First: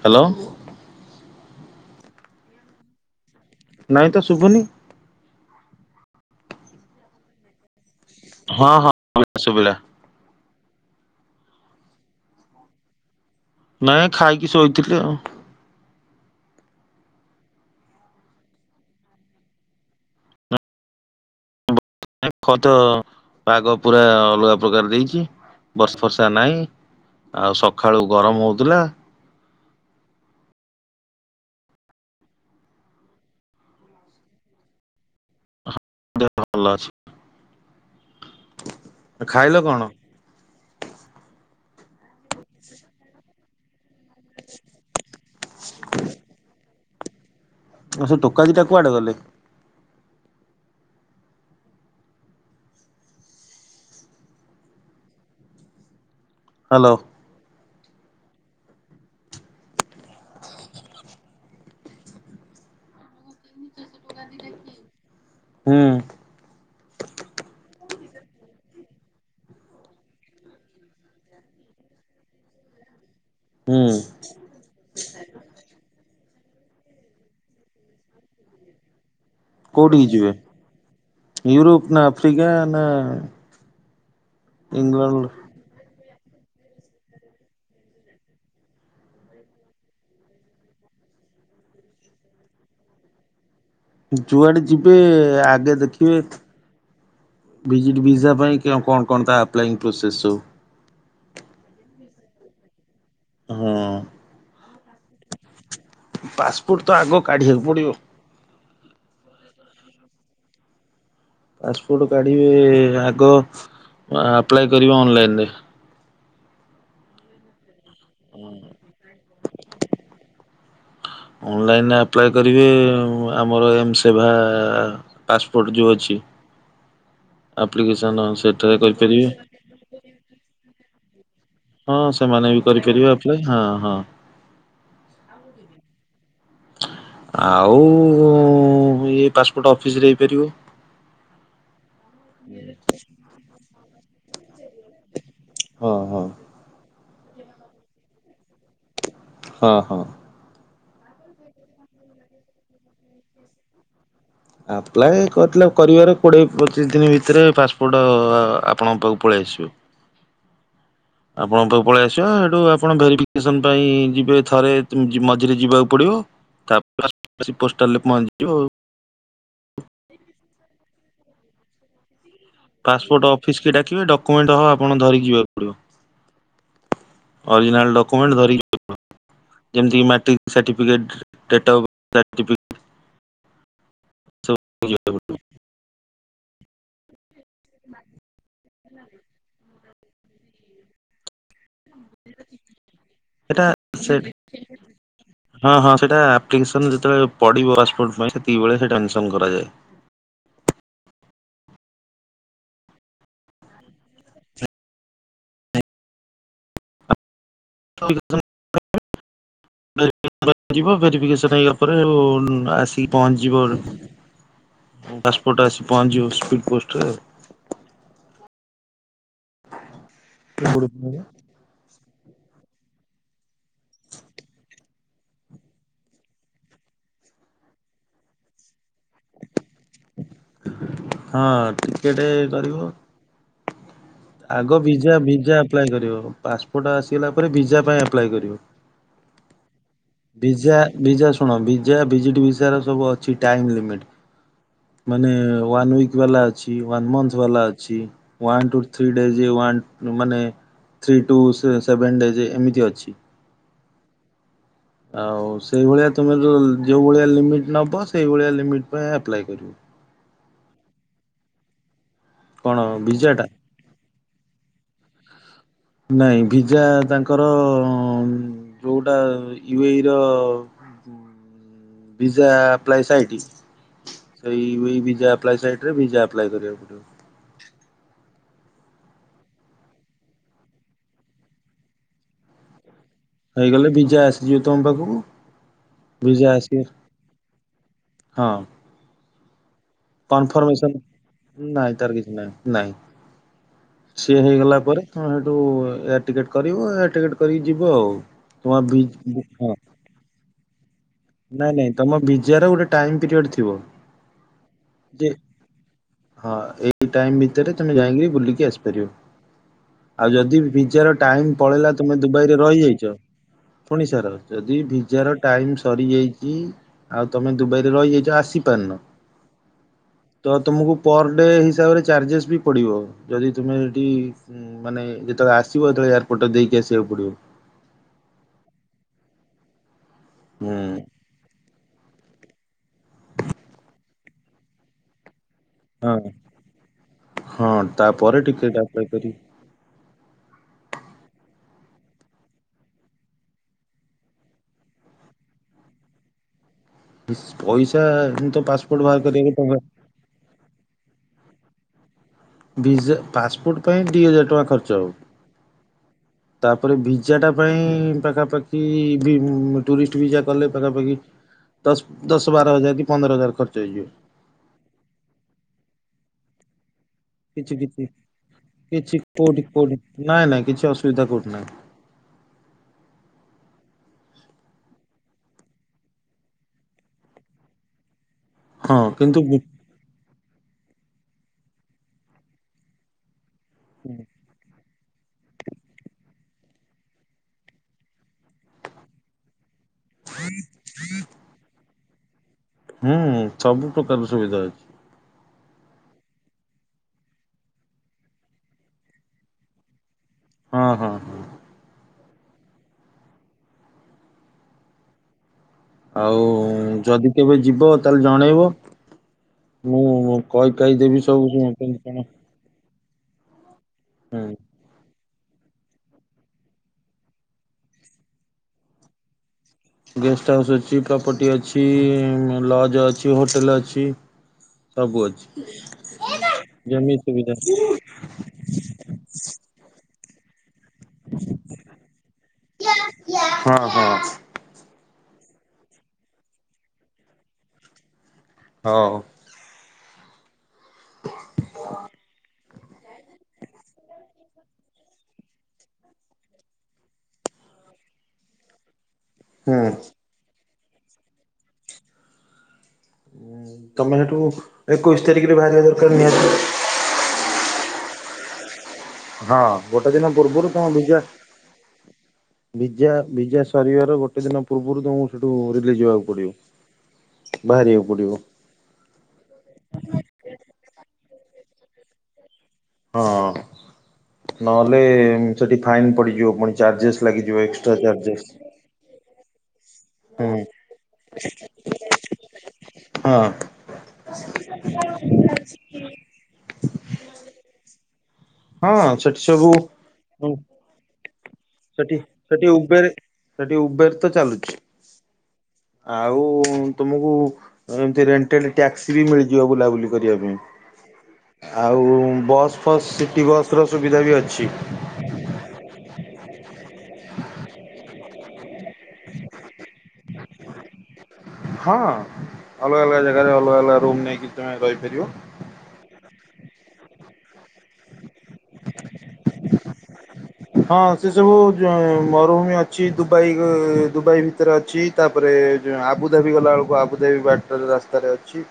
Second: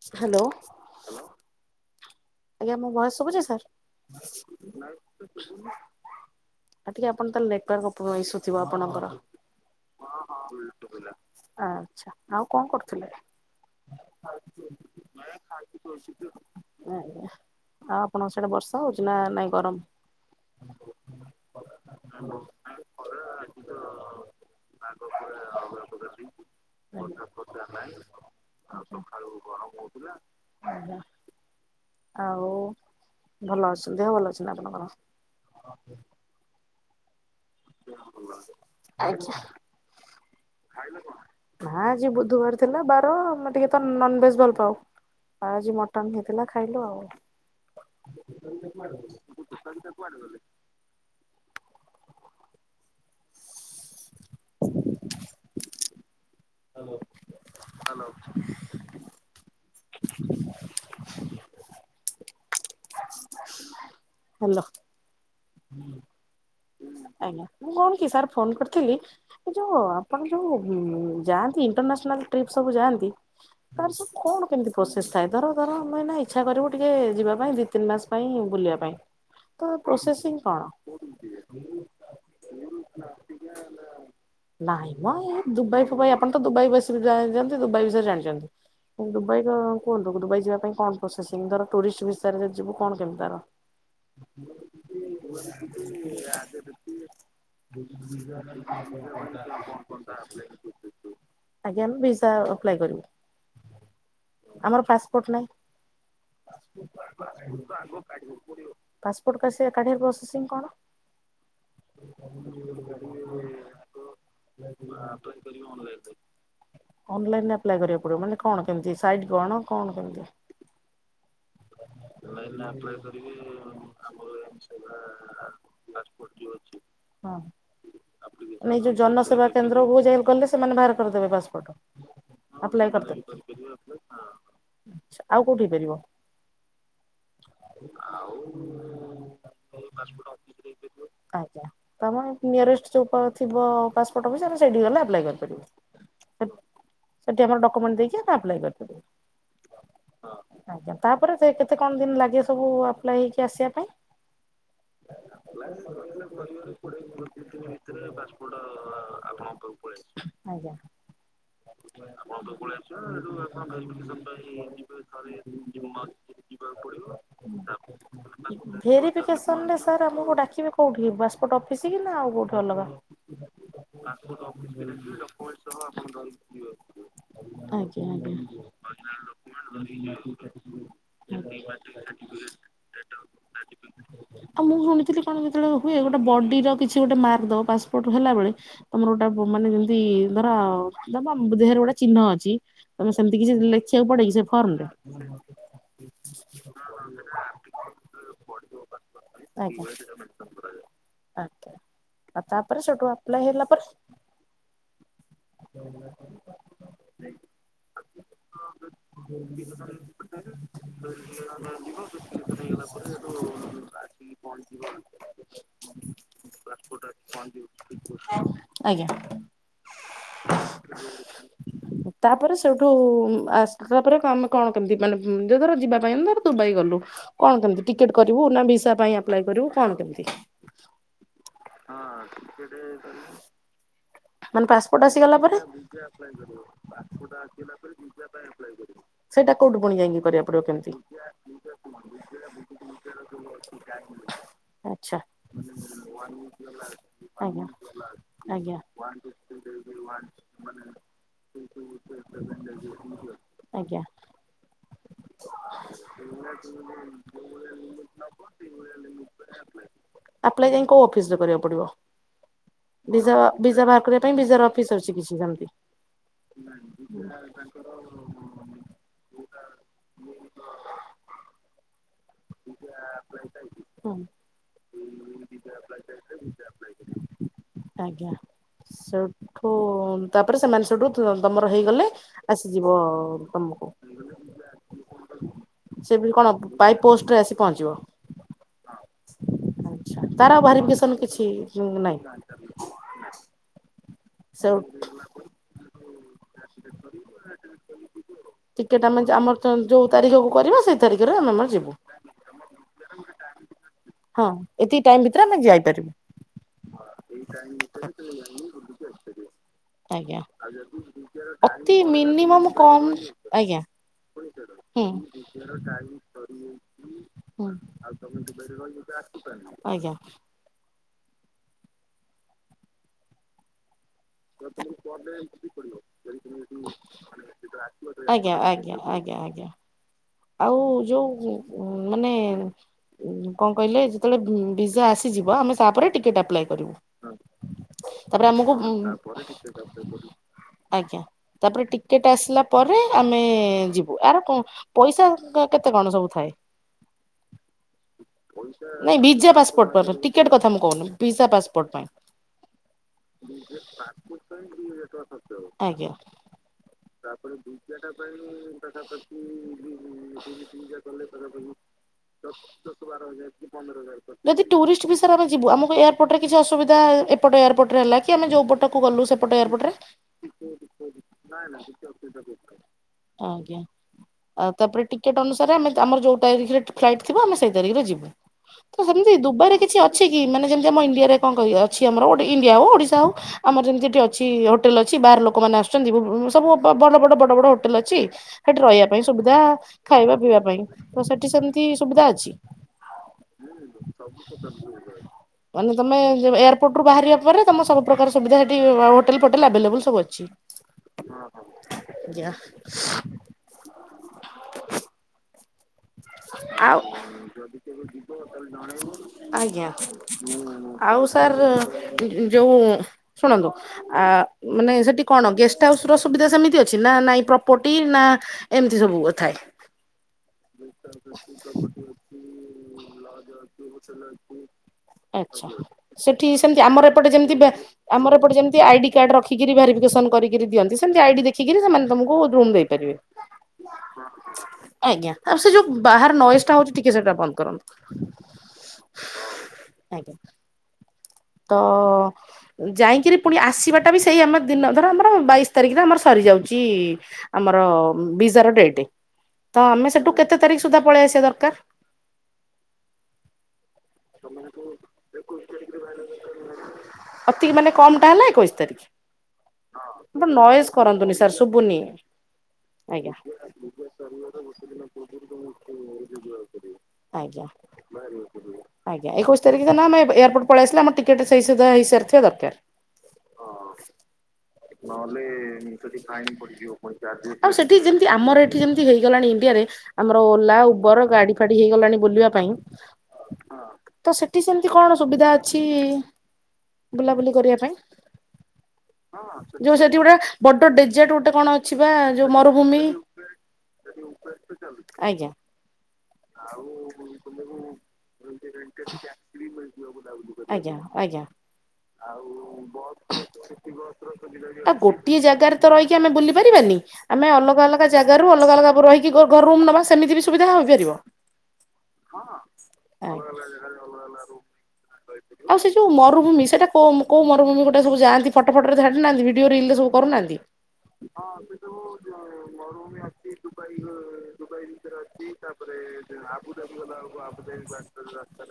Hello hello ଆଜ୍ଞା ମୋ voice ଶୁବୁଛି ସାର୍? ନାଇଁ ତ ଶୁଭୁନି। ଆ ଟିକେ ଆପଣ ତାହେଲେ ନେଟୱର୍କ ଇସୁଥିବ ଆପଣଙ୍କର। ହଁ ଶୁଭିଲା ହଁ ଅବିକା ସୁବିଲା, ଆଚ୍ଛା ଆଉ କଣ କରୁଥିଲେ? ନାଇଁ ଖାଇକି ଶୋଇଥିଲି ଆଉ। ହୁଁ। ଆଉ ଆପଣଙ୍କ ସେଇଟା ବର୍ଷା ହଉଛି, ନା ନାଇଁ ଗରମ? ଏପଟ ପାଗ ପୁରା ଅଲଗା ପ୍ରକାର ଦେଇଛି, ବର୍ଷ ଫର୍ଷା ନାହିଁ। ଆଉ ସକାଳୁ ଗରମ ହଉଥିଲା। ଆଳୁ ଗରମ ହଉଥିଲା। ଆଉ ଭଲ ଅଛନ୍ତି, ଦେହ ଭଲ ଅଛନ୍ତି ଆପଣଙ୍କର? ଦେହ ପା ଭଲ ଅଛି ଆଜ୍ଞା ଖାଇଲ କଣ? ନା ଆଜି ବୁଧବାର ଥିଲା, ବାର ଅ ଟିକେ ତ ନନଭେଜ ଭଲ ପାଉ, ଆଉ ଆଜି ମଟନ ହେଇଥିଲା ଖାଇଲୁ ଆଉ ଆ ସେ ଟୋକା ଦୀ ଟା କୁଆଡେ ଗଲେ? [unintelligible] Hello, hello. ହାଲୋ। ହୁଁ। ଆଜ୍ଞା ମୁଁ କଣ କି ସାର୍ ଫୋନ କରିଥିଲି? ଏ ଯୋଉ ଆପଣ ଯୋଉ, ଯାଆନ୍ତି ଇଣ୍ଟରନ୍ୟାସନାଲ ଟ୍ରିପ ସବୁ ଯାଆନ୍ତି ହୁଁ ତାର ସବୁ କଣ କେମିତି ପ୍ରୋସେସ ଥାଏ ଧର ଧର, ଆମେ ନା ଇଚ୍ଛା କରିବୁ ଟିକେ ଯିବା ପାଇଁ, ଦିଇ ତିନି ମାସ ପାଇଁ ବୁଲିବା ପାଇଁ ତ କୋଉଠିକି ଯିବେ ପ୍ରୋସେସିଂ କଣ? [unintelligible] ନାଇଁ ମ ଇଂଲଣ୍ଡ ଦୁବାଇ ଫୁବାଇ ପାଇଁ ଆପଣ ତ ଦୁବାଇ ବସିକି ଜାଣିଛନ୍ତି, ଦୁବାଇ ବିଷୟରେ ଜାଣିଛନ୍ତି। ଦୁବାଇ କୁହନ୍ତୁ, ଦୁବାଇ ଯିବା ପାଇଁ କଣ ପ୍ରୋସେସିଂ, ଧର ଟୁରିଷ୍ଟ ବିଷୟରେ ଯିବୁ କଣ କେମିତି ତାର? ଯୁଆଡେ ଯିବେ ଆଗେ ଦେଖିବେ ବିଜିଟ ଭିଜା ପାଇଁ କଣ କଣ ତା ଆପ୍ଲାଇଂ ପ୍ରୋସେସ୍ ସୁ? ଆଜ୍ଞା ଆମେ ଭିଜା ଅପ୍ଲାଏ କରିବୁ। ହଁ ଆମର ପାସପୋର୍ଟ ନାହିଁ। ପାସପୋର୍ଟ ତ ଆଗ କାଢିବାକୁ ପଡିବ ପାସ୍ସପୋର୍ଟ ପ୍ରସେସିଂ କଣ? ପାସ୍ପୋର୍ଟ କାଢ଼ିବେ, ଆଗ ଆପ୍ଲାଏ କରିବେ ଅନଲାଇନ୍ ରେ ଅନଲାଇନରେ ଆପ୍ଲାଏ କରିବାକୁ ପଡିବ, ମାନେ କଣ କେମିତି ସାଇଟ୍ କଣ କଣ କେମିତି? ଅନଲାଇନ ରେ ଆପ୍ଲାଏ କରିବେ ଆମର ଏମ ସେବା ପାସପୋର୍ଟ ଯୋଉ ଅଛି ହଁ। ଆପ୍ଲିକେସନ ସେଟ ନାଇଁ ଯୋଉ କହିପାରିବେ। ଜନସେବା କେନ୍ଦ୍ରକୁ ଯାଇକି ଗଲେ ସେମାନେ ବାହାର କରିଦବେ ପାସ୍ପୋର୍ଟ ହଁ ସେମାନେ ବି କରିପାରିବେ ଆପ୍ଲାଇ ହଁ ହଁ ଆଉ କୋଉଠି ହେଇପାରିବ ଆଉ ଇଏ ପାସ୍ପୋର୍ଟ ଅଫିସରେ ହେଇପାରିବ। ଆଜ୍ଞା ତ ଆମେ ନିୟରେଷ୍ଟ ଯୋଉ ଥିବ ପାସପୋର୍ଟ ଅଫିସ ଆମେ ସେଇଠିକି ଗଲେ ଆପ୍ଲାଏ କରିପାରିବୁ। ହଁ ହଁ। ସେଠି ଆମର ଡକୁମେଣ୍ଟ ଦେଇକି ଆ ଆପ୍ଲାଏ କରିପାରିବେ। ହଁ ହଁ। ଆଜ୍ଞା ତାପରେ ସେ କେତେ କଣ ଦିନ ଲାଗେ ସବୁ ଆପ୍ଲାଏ ହେଇକି ଆସିବା ପାଇଁ? ଆପ୍ଲାଏ କ ଲ କରିବାର କୋଡ଼ିଏ ପଚିଶ ଦିନ ଭିତରେ ପାସ୍ପୋର୍ଟ ଆପଣଙ୍କ ପାଖକୁ ପଳେଇ ଆସିବ। ଆଜ୍ଞା। ଆପଣଙ୍କ ପାଖକୁ ପଳେଇ ଆସିବା ସେଠୁ ଆପଣ ଭେରିଫିକେସନ ପାଇଁ ଯିବେ ଥରେ ମଝିରେ ଯିବାକୁ ପଡିବ। ତାପ ଆସି ପୋଷ୍ଟାଲରେ ପହଞ୍ଚିଯିବ ଆଉ। ଭେରିଫିକେସନରେ ସାର୍ ଆମକୁ ଡାକିବେ କୋଉଠି ପାପୋର୍ଟ ଅଫିସ୍ କି ନା ଆଉ କେଉଁଠି? ଅଲଗା। ପାସପୋର୍ଟ ଅଫିସ କି ଡାକିବେ ଡକ୍ୟୁମେଣ୍ଟ ସହ ଆପଣ ଧରିକି ଯିବାକୁ ପଡିବ ଅରିଜିନାଲ ଆଜ୍ଞା ଆଜ୍ଞା ଡକୁମେଣ୍ଟ ଧରିକି ଆସିବ। [unintelligible] ଡେଟ୍ ଅଫ୍ ବର୍ଥ ସାର୍ଟିଫିକେଟ ସବୁ ଆଉ ମୁଁ ଯିବାକୁ ଶୁଣିଥିଲି ପଡ଼ିବ। କଣ ଯେତେବେଳେ ହୁଏ ଗୋଟେ ବଡିର କିଛି ଗୋଟେ ମାର୍କ ଦବ? ପାସପୋର୍ଟ ହେଲା ବେଳେ ତମର ଗୋଟେ ମାନେ ଯେମିତି ଧର ତମମ ଦେହରେ ଗୋଟେ ଚିହ୍ନ ଅଛି। ତମେ ସେମିତି କିଛି ଲେଖିବାକୁ ପଡେ କିି ସେ ଫର୍ମ ରେ? ହଁ ହଁ ସେଇଟା ଆପ୍ଲିକେସନ ଯେତେବେଳେ ପଡିବ ପାସପୋର୍ଟ ପାଇଁ ସେତିକିବେଳେ ସେଟା ମେନସନ କରାଯାଏ। ଆଚ୍ଛା ଆଉ ତାପରେ ସେଠୁ ଅପ୍ଲାଏ ହେଲା ପରେ [unintelligible] [unintelligible] [unintelligible] ଭେରିଫିକେସନ ହେଇ ପରେ ଆସିକି ପହଞ୍ଚିିବ। ପହଞ୍ଚିବ। ପାସପୋର୍ଟ ଆସି ପହଁଞ୍ଚିଯିବ ସ୍ପିଡ୍ ପୋଷ୍ଟରେ ଆଉ। ଆ [unintelligible] ତାପରେ ସେଇଠୁ ଆସିଲା ତାପରେ ଆମେ କଣ କେମିତି ମାନେ ଯ ଧର ଯିବା ପାଇଁ ଧର ଦୁବାଇ ଗଲୁ। କଣ କେମିତି ଟିକେଟ କରିବୁ ନା ଭିସା ପାଇଁ ଆପ୍ଲାଏ କରିବୁ କଣ କେମିତି? ହଁ ଟିକେଟ କରିବ। ମାନେ ଆଗ ପାସପୋର୍ଟ ଭିଜା ଆସିଗଲା ଭିଜା ପରେ। ଆପ୍ଲାଏ କରିବ ପାସପୋର୍ଟ ଆସିଗଲା ପରେ ଭିଜା ପାଇଁ ଆପ୍ଲାଏ କରିବ। ସେଇଟା କୋଉଠୁ ପୁଣି ଯାଇକି କରିବାକୁ ପଡିବ ଭିଜା କେମିତି ଭିଜା ଶୁଣ ଭିଜା ଭିଜିଟ୍ ଭିଜ ର ସବୁ ଅଛି ଟାଇମ୍ ଲିମିଟ୍। ଆଚ୍ଛା ମାନେ ୱାନ୍ ୱିକ ବାଲା ଅଛି। ୱାନ୍ ମନ୍ଥ ବାଲା ଆଜ୍ଞା ଅଛି। ଆଜ୍ଞା one two three days one ମାନେ ଥ୍ରୀ ଟୁ ସେଭେନ ଡେଜ ଏମିତି ଅଛି। ଆଜ୍ଞା। ଆଉ ସେଇଭଳିଆ ତୁମେ ଯୋଉ ଯୋଉ ଭଳିଆ ଲିମିଟ୍ ନେବ ସେଇଭଳିଆ ଲିମିଟ୍ ପାଇଁ ଆପ୍ଲାଏ କରିବ। ଆପ୍ଲାଏ ଯାଇଁ କୋଉ ଅଫିସରେ କରିବାକୁ ପଡିବ। କଣ ଭିଜାଟା? ଭିଜା ଭିଜା ବାହାର କରିବା ପାଇଁ ବିଜାର ଅଫିସ୍ ଅଛି କିଛି ସେମିତି? ନାଇଁ ଭିଜା ତାଙ୍କର ଯୋଉଟା ୟୁ ଏଇ ର ଭିଜା ଆପ୍ଲାଏ ସାଇଟ୍ ହୁଁ ସେଇ ଏଇ ଭିଜା ଆପ୍ଲାଏ ସାଇଟ୍ରେ ଭିଜା ଆପ୍ଲାଏ କରିବାକୁ ପଡ଼ିବ। ଆଜ୍ଞା। ସେଠୁ ତାପରେ ସେମାନେ ସେଠୁ ଦମର ହେଇଗଲେ ଆସିଯିବ ଆଉ। ହେଇଗଲେ ଭିଜା ଆସିଯିବ ତମ ପାଖକୁ। ସେ ବି କଣ ଭିଜା ଆସିବ ବାଇ ପୋଷ୍ଟରେ ଆସି ପହଞ୍ଚିବ। ହଁ ଆଜ୍ଞା। ତାର ଆଉ ଭାରି କନଫର୍ମେସନ ପିସନ କିଛି ତାର ନାଇଁ କିଛି ନାହିଁ ନାଇଁ ସିଏ ସେ ହେଇଗଲା ପରେ ତମେ ସେଇଠୁ ଏୟାର ଟିକେଟ କରିବ ଏୟାର ଟିକେଟ କରିକି ଯିବ ଆଉ। ଟିକେଟ ଆମେ ଆମର [unintelligible] ଯୋଉ ତାରିଖକୁ କରିବା ସେଇ ତାରିଖରେ ଆମେ ଆମର ନାଇଁ ଯିବୁ ନାଇଁ ତମ ବିଜୟ ର ଗୋଟେ ଟାଇମ ପିରିୟଡ଼ ଥିବ। ହଁ ଏତିକି ଟାଇମ ଯେ ଭିତରେ ଆମେ ଯାଇପାରିବୁ। ହଁ ଏଇ ଟାଇମ ଭିତରେ ତମେ ଯାଇକି ବୁଲିକି ଆସିପାରିବ। ଆଉ ଆଜ୍ଞା ଯଦି ଭିଜ଼ାର ଟାଇମ ପଳେଇଲା ଅତି ତମେ ଦୁବାଇରେ ମିନିମମ୍ କମ ରହିଯାଇଛ ଆଜ୍ଞା ପୁଣି ସାର ଯଦି ହୁଁ ଭିଜାର ଟାଇମ ସରିଯାଇଛି ଆଉ ତମେ ହୁଁ ଦୁବାଇରେ ରହିଯାଇଛ ଆସିପାରିନ [unintelligible] ଆଜ୍ଞା। ତ ତୁମକୁ ପର ଡେ ହିସାବରେ ଚାର୍ଜେସ୍ ବି ପଡ଼ିବ ଯଦି ତୁମେ ସେଠି ହୁଁ ମାନେ ଯେତେବେଳେ ଆସିବ ସେତେବେଳେ ଏୟାରପୋର୍ଟ ଦେଇକି ଆସିବାକୁ ପଡ଼ିବ। ଆଜ୍ଞା ଆଜ୍ଞା ଆଜ୍ଞା ଆଜ୍ଞା ହୁଁ ଆଉ ଯୋଉ ଉ ମାନେ ଉ କଣ କହିଲେ ଯେତେବେଳେ ଭିଜା ଆସିଯିବ ଆମେ ତାପରେ ହଁ ଟିକେଟ ଆପଲୟ କରିବୁ ହଁ ତାପରେ ଆମକୁ ଟିକେଟ୍ ଆପ୍ଲାଏ କରିବି ଆଜ୍ଞା ତାପରେ ଟିକେଟ ଆସିଲା ପରେ ଆମେ ଯିବୁ ଆର କଣ ପଇସା କେତେ କଣ ସବୁ ଥାଏ? ପଇସା ତ ପାସପୋର୍ଟ ନାଇଁ ବାହାର ଭିଜା କରିବା ଟଙ୍କା ପାସପୋର୍ଟ ପାଇଁ ଟିକେଟ କଥା ମୁଁ କହୁନି ଭିଜା ପାସପୋର୍ଟ ପାଇଁ ଭିଜା ପାସପୋର୍ଟ ପାଇଁ ଦି ହଜାର ଟଙ୍କା ଖର୍ଚ୍ଚ ହବ ଆଜ୍ଞା। ତାପରେ ଭିଜା ଟା ପାଇଁ ପାଖାପାଖି ବି ଟୁରିଷ୍ଟ ଭିଜ଼ା କଲେ ପାଖାପାଖି ଦଶ ଦଶ ବାର ହଜାର କି ପନ୍ଦର ହଜାର ଖର୍ଚ୍ଚ ହେଇଯିବ। ଯଦି ଟୁରିଷ୍ଟ ଭିଜ଼ା ରେ ଆମେ ଯିବୁ ଆମକୁ ଏୟାରପୋର୍ଟରେ କିଛି ଅସୁବିଧା ଏପଟ କିଛି ଏୟାରପୋର୍ଟରେ କିଛି ହେଲା କି ଆମେ ଯୋଉ ପଟକୁ କିଛି ଗଲୁ ସେପଟ କୋଉଠି ଏୟାରପୋର୍ଟରେ କୋଉଠି ନାଇଁ ନାଇଁ କିଛି ଅସୁବିଧା କୋଉଠି ନାହିଁ। ଆଜ୍ଞା। ଆଉ ତାପରେ ଟିକେଟ୍ ଅନୁସାରେ ଆମେ ଆମର ଯୋଉ ତାରିଖରେ ଫ୍ଲାଇଟ୍ ଥିବ ଆମେ ସେଇ ତାରିଖରେ ଯିବୁ। ତ ହଁ ସେମିତି କିନ୍ତୁ ଗୁ ଦୁବାଇରେ କିଛି ଅ ଛି କି ମାନେ ଯେମିତି ଆମ ଇଣ୍ଡିଆରେ କଣ ଅଛି ଆମର ଇଣ୍ଡିଆ ହଉ ଓଡିଶା ହଉ ଆମର ଯେମତି ଅଛି ହୋଟେଲ ଅଛି ବାହାର ଲୋକମାନେ ଆସୁଛନ୍ତି ସବୁ ବଡ ବଡ ବଡ ବଡ ହୋଟେଲ ଅଛି ସେଠି ରହିଆ ପାଇଁ ସୁବିଧା ଖାଇବା ପିଇବା ପାଇଁ ତ ସେଠି ସେମତି ସୁବିଧା ଅଛି। ହୁଁ ସବୁ ପ୍ରକାର ସୁବିଧା ଅଛି। ମାନେ ତମେ ଏୟାରପୋର୍ଟରୁୁ ବାହାରିବା ପରେ ତମେ ସବୁ ପ୍ରକାର ସୁବିଧା ସେଠି ହୋଟଲ ଫୋଟେଲ ଆଭେଲେବୁଲ ସବୁ ଅଛି। ହଁ ହଁ। ହଁ [inaudible] ଆଉ ଆଉ ଯଦି କେବେ ଯିବ ତାହେଲେ ଜଣେଇବ। ଆଜ୍ଞା। ମୁଁ କହି କାହି ଦେବି ଆଉ ସବୁ ସାର୍ କେମିତି କଣ ଯୋଉ ଶୁଣନ୍ତୁ ଆ ହୁଁ ମାନେ ସେଠି କଣ ଗେଷ୍ଟ ହାଉସ ର ସୁବିଧା ସେମିତି ଅଛି ନା ନାଇଁ ପ୍ରପର୍ଟି ନା ଏମତି ସବୁ କଥାଏ। ଗେଷ୍ଟ ହାଉସ୍ ଅଛି, ପ୍ରପର୍ଟି ଅଛି, ଲଜ ଅଛି, ହୋଟେଲ ଅଛି। ସବୁ ଅଛି। ଠିକ୍ ସେମତି ଆମର ଏପଟେ ଯେମିତି ଆମର ଏପଟେ ଯେମତି ଆଇଡି କାର୍ଡ ରଖିକିରି ଭେରିଫିକେସନ କରିକିରି ଦିଅନ୍ତି ସେମତି ଆଇଡି ଦେଖିକିରି ସେମାନେ ତମକୁ ରୁମ୍ ଦେଇପାରିବେ ହଁ ହଁ ଆଜ୍ଞା। ଆଉ ସେ ଯୋଉ ବାହାରେ ନଏଜ୍ ଟା ହଉଛି ଟିକେ ସେଟା ବନ୍ଦ କରନ୍ତୁ। ହଁ। ଆଜ୍ଞା। ତ ଅଁ, ଯାଇକିରି ପୁଣି ଆସିବାଟା ବି ସେଇ ଆମ ଦିନ ଧର ଆମର ବାଇଶି ତାରିଖରେ ଆମର ସରିଯାଉଚି ଆମର ବିଜାର ଡେଟେ, ତ ହୁଁ ଆମେ ସେଠୁ କେତେ ତାରିଖ ସୁଧା ପଳେଇ ଆସିବା ଦରକାର? ତୋମେ ସେଠୁ ଏକୋଇଶି ତାରିଖରେ ବାହାରିବା ଦରକାର ନିହାତି। ଅତିକି ମାନେ କମ୍ ଟା ହେଲା ଏକୋଇଶି ତାରିଖ। ହଁ ଗୋଟେ ଦିନ ତ ପୂର୍ବରୁ ନଏଜ୍ କରନ୍ତୁନି ସାର୍ ଶୁଭୁନି। ବିଜା ଆଜ୍ଞା ବିଜା ସରିବାର ଗୋଟେ ଦିନ ପୂର୍ବରୁ ତୋମକୁ ସେଠୁ ରିଲିଜ୍ ହବାକୁ ପଡିବ। ଆଜ୍ଞା। ବାହାରିବାକୁ ପଡିବ। ଆଜ୍ଞା ଏକୋଇଶ ତାରିଖ ଦିନ ଆମେ ଏୟାରପୋଟ୍ ପଳେଇ ଆସିଲେ ଆମ ଟିକେଟ ସେଇ ସିଧା ହେଇସାରିଥିବା ଦରକାର। ହଁ। ନହେଲେ ଫାଇନ ସେଠି ପଡିଯିବ ଫାଇନ୍ ପଡ଼ିଯିବ ପୁଣି ଚାର୍ଜେସ୍ ଲାଗିଯିବ ସେଠି। ଏକ୍ସଟ୍ରା ଠି ଚାର୍ଜେସ୍। ଯେମତି ହେଇଗଲାଣି ଇଣ୍ଡିଆରେ। ଆମର ହୁଁ ଓଲା ଉବର ଗାଡି ଫାଡି ହେଇଗଲାଣି ବୁଲିବା ପାଇଁ। ହଁ ତ ସେଠି ସେମିତି କଣ ସୁବିଧା ଅଛି? ବୁଲାବୁଲି କରିବା ପାଇଁ ହଁ ସେଠି ସବୁ ଯୋଉ ସେଠି ଗୋଟେ ହୁଁ ବଡ ଡେଜଟ୍ ଗୋଟେ କଣ ଅ ସେଠି ସେଠି ଉବେର୍ ସେଠି ଉବେର୍ ତ ଚାଲୁଚି। ଆଜ୍ଞା। ଆଉ ତୁମକୁ ଏମିତି ରେଣ୍ଟେଲି ଟ୍ୟାକ୍ସି ବି ମିଳିଯିବ ବୁଲାବୁଲି କରିବା ପାଇଁ। ଆଜ୍ଞା, ଆଜ୍ଞା। ଆଉ ବସ୍ ଫସ୍ ସିଟି ବସ୍ ର ସୁବିଧା ବି ଅଛି। ଟିଏ ଜାଗାରେ ତ ରହିକି ଆମେ ବୁଲି ପାରିବାନି, ଆମେ ଅଲଗା ଅଲଗା ଜାଗାରୁ ଅଲଗା ଅଲଗା ରହିିକି ଘର ଘର ରୁମ୍ ନବା ସେମିତି ବି ସୁବିଧା ହୋଇପାରିବ? ହଁ ଅଲଗା ଅଲଗା ଜାଗାରେ ଅଲଗା ଅଲଗା ରୁମ୍ ନେଇକି ତୁମେ ରହିପାରିବ। ଆଉ ସେ ଯୋଉ ମରୁଭୂମି ସେଟା କୋ- କୋଉ ମରୁଭୂମି ଗୋଟେ ସବୁ ଯାଆନ୍ତି? ଫଟୋ ଫଟୋ ରେ ଛାଡୁ ନାହାନ୍ତି, ଭିଡିଓ ରିଲ୍ ରେ ସବୁ କରୁନାହାନ୍ତି। ହଁ ସେ ସବୁ ଯ-ଅ, ମରୁଭୂମି ଅଛି ଗ-ଅ, ଦୁବାଇ ଭିତରେ ଅଛି, ତାପରେ ଯୋ ଆବୁ ଦାବି ଗଲାବେଳକୁ ଆବୁଦାବି ବାଟରେ ରାସ୍ତାରେ ଅଛି।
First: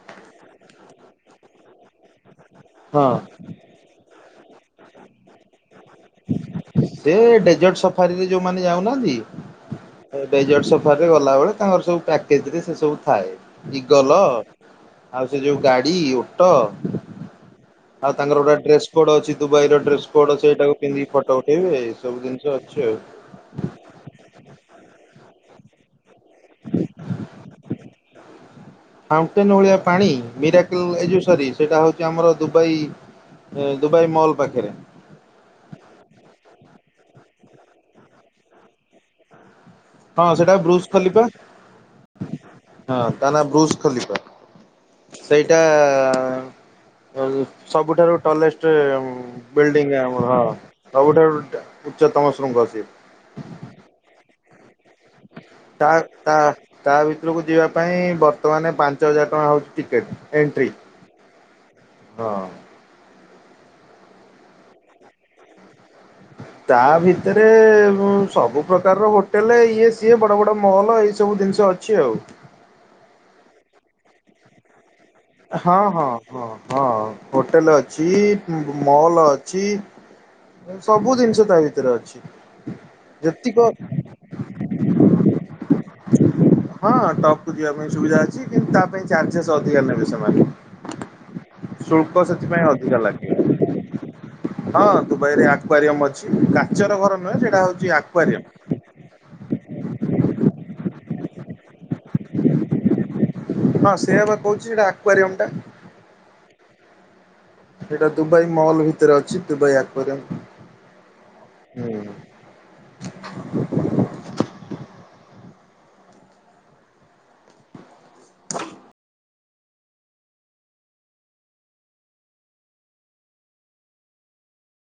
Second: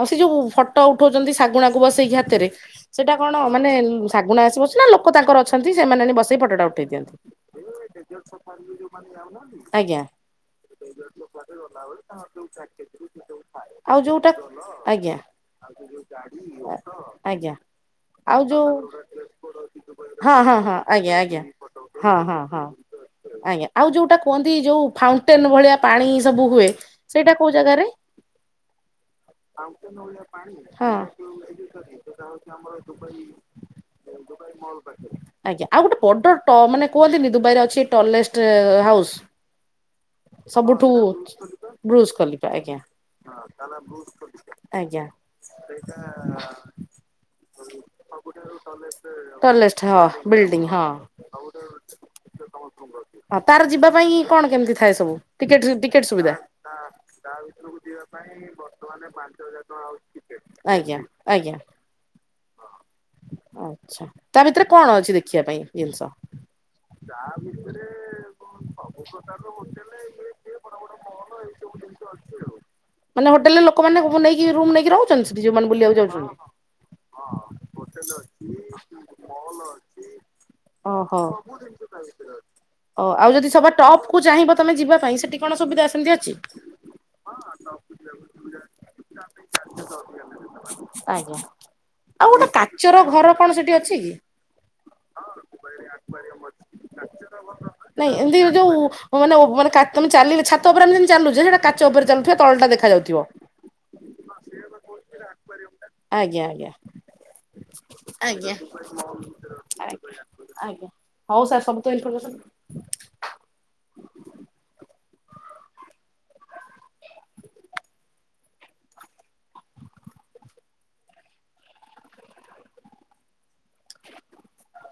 ଆଉ ସେ ଯୋଉ ଫଟୋ ଉଠଉଚନ୍ତି ଶାଗୁଣାକୁ ବସେଇକି ହାତରେ ହଁ। ସେଟା କଣ ମାନେ ଉଁ ଶାଗୁଣା ଆସି ବସୁଛି ନା ଲୋକ ତାଙ୍କର ଅଛନ୍ତି ସେମାନେ ହେନେ ବସେଇ ଫଟୋ ଟା ଉଠେଇ ସେ ଦିଅନ୍ତି? ଡେଜର୍ଟ ସଫାରିରେ ଆଜ୍ଞା। ଡେଜଟ୍ ସଫର ରେ ଗଲାବେଳେ ତାଙ୍କର ସବୁ ପ୍ୟାକେଜ୍ ରେ ସେ ସବୁ ଥାଏ, ଆଉ ଇଗଲ ଯୋଉଟା ଆଜ୍ଞା ଆଉ ସେ ଯୋଉ ଗାଡି ଓଟୋ ଆଜ୍ଞା ଆଉ ତାଙ୍କର ଗୋଟ ଡ୍ରେସ୍ କୋଡ୍ ଅଛି, ଦୁବାଇର ଡ୍ରେସ୍ କୋଡ୍ ହଁ ଅଛି, ହଁ ଏଇଟା ହଁ ଗୋ ଆଜ୍ଞା, ଆଜ୍ଞା, ହଁ, ହଁ, ହଁ। ଆଉ। ଆଜ୍ଞା ଆଉ ଯୋଉଟା କୁହନ୍ତି ଯୋଉ ଫାଉଣ୍ଟେନ୍ ଭଳିଆ ପାଣି ସବୁ ହୁଏ ସେଇଟା କୋଉ ଜାଗାରେ? ମାଉଣ୍ଟେନ ଭଳିଆ ପାଣି ମିରାକିଲ୍ ହଁ ଏଇ ଯୋଉ ସରି ସେଟା ହଉଚି ଆମର ଦୁବାଇ ଏ ଦୁବାଇ ମଲ୍ ପାଖରେ। ଆଜ୍ଞା ଆଉ ଗୋଟେ ବଡ ଟ-ମାନେ କୁହନ୍ତିନି ଦୁବାଇରେ ଅଛି ଟଲେଷ୍ଟ ହାଉସ୍? ହଁ ସେଟା ସବୁଠୁ ବୃଜଖଲିପା ବ୍ରୁଜ ଖଲିଫା ଆଜ୍ଞା ହଁ ତା ନାଁ ବୃଜଖଲିପା। ଆଜ୍ଞା। ସବୁ ସବୁଠାରୁ ଟଲେଷ୍ଟେ ଉଁ, ବିଲ୍ଡିଙ୍ଗ ଆମର ହଁ ସବୁଠାରୁ ଟ ଉଚ୍ଚ ତମ ଶୃଙ୍ଗ ସିଏ। ହଁ ତାର ଯିବା ପାଇଁ କଣ କେମିତି ଥାଏ ସବୁ ଟିକେଟ୍ ତା ଟିକେଟ୍ ସୁବିଧା ତା ତା ଭିତରକୁ ଯିବା ପାଇଁ ବର୍ତ୍ତମାନ ପାଞ୍ଚ ହଜାର ଟଙ୍କା ହଉଛି ଟିକେଟ ଏଣ୍ଟ୍ରି। ଆଜ୍ଞା। ଆଜ୍ଞା। ହଁ। ଆଛା ତା ଭିତରେ କଣ ଅଛି ଦେଖିବା ପାଇଁ ଜିନିଷ? ତା ଭିତରେ ଉ ସବୁ ପ୍ରକାରର ହୋଟେଲ ଇଏ ସିଏ ବଡ ବଡ ମଲ୍ ଏଇ ସବୁ ଜିନିଷ ଅଛ ଅଛି ଆଉ। ମାନେ ହୋଟେଲରେ ଲୋକମାନେ ମୁ ନେଇକି ରୁମ ନେଇକି ରହୁଛନ୍ତି ସେଠି ଯୋଉମାନେ ହଁ ବୁଲିବାକୁ ହଁ ଯାଉଚନ୍ତି? ହଁ ହଁ ହୋଟେଲ ଅଛି ମ ମଲ ଅଛି। ସବୁ ଓହୋ। ଜିନିଷ ତା ଭିତରେ ଅଛି ଓ ଆଉ ଯଦି ସବା ଯେତିକ ଟପ୍ କୁ ଚାହିଁବ ତମେ ଯିବା ପାଇଁ ସେଠି କଣ ସୁବିଧା ସେମିତି ଅଛି? ହଁ ଟପ୍ କୁ ଯିବା ପାଇଁ ସୁବିଧା ଅଛି କିନ୍ତୁ ତା ପାଇଁ ଚାର୍ଜେସ୍ ଅଧିକା ନେବେ ସେମାନେ। ଆଜ୍ଞା। ଶୁଳ୍କ ଆଉ ଗୋଟେ ସେଥିପାଇଁ ଅଧିକା କାଚର ଘର ଲାଗେ। କଣ ସେଠି ଅଛି କି? ହଁ ଦୁବାଇରେ ଆକ୍ୱାରିୟମ୍ ଅଛି କାଚର ଘର ନୁହେଁ ସେଇଟା ହଉଚି ଆକ୍ୱାରିୟମ୍। ହଁ ମାନେ ଓ ମାନେ କା ତମେ ଚାଲିଲେ ଛାତ ଉପରେ ଆମେ ଯେମିତି ଚାଲୁଚେ ସେଇଟା କାଚ ଉପରେ ଚାଲୁଥିବା ତଳଟା ଦେଖାଯାଉଥିବ। ହଁ ସେୟା ବା କହୁଚି ହେଟା ଆକ୍ୱାରିୟମ୍ ଟା। ଆଜ୍ଞା ଆଜ୍ଞା। ସେଇଟା ଦୁବାଇ ଆଜ୍ଞା। ମହଲ୍ ଭିତରେ ଅଛି ଦୁବାଇ ଆଜ୍ଞା ଆକ୍ୱାରିୟମ୍ ଆଜ୍ଞା ହଉ ସାର୍ ସବୁ ତ ହୁଁ। ଇନ୍ଫୋର୍ମସନ୍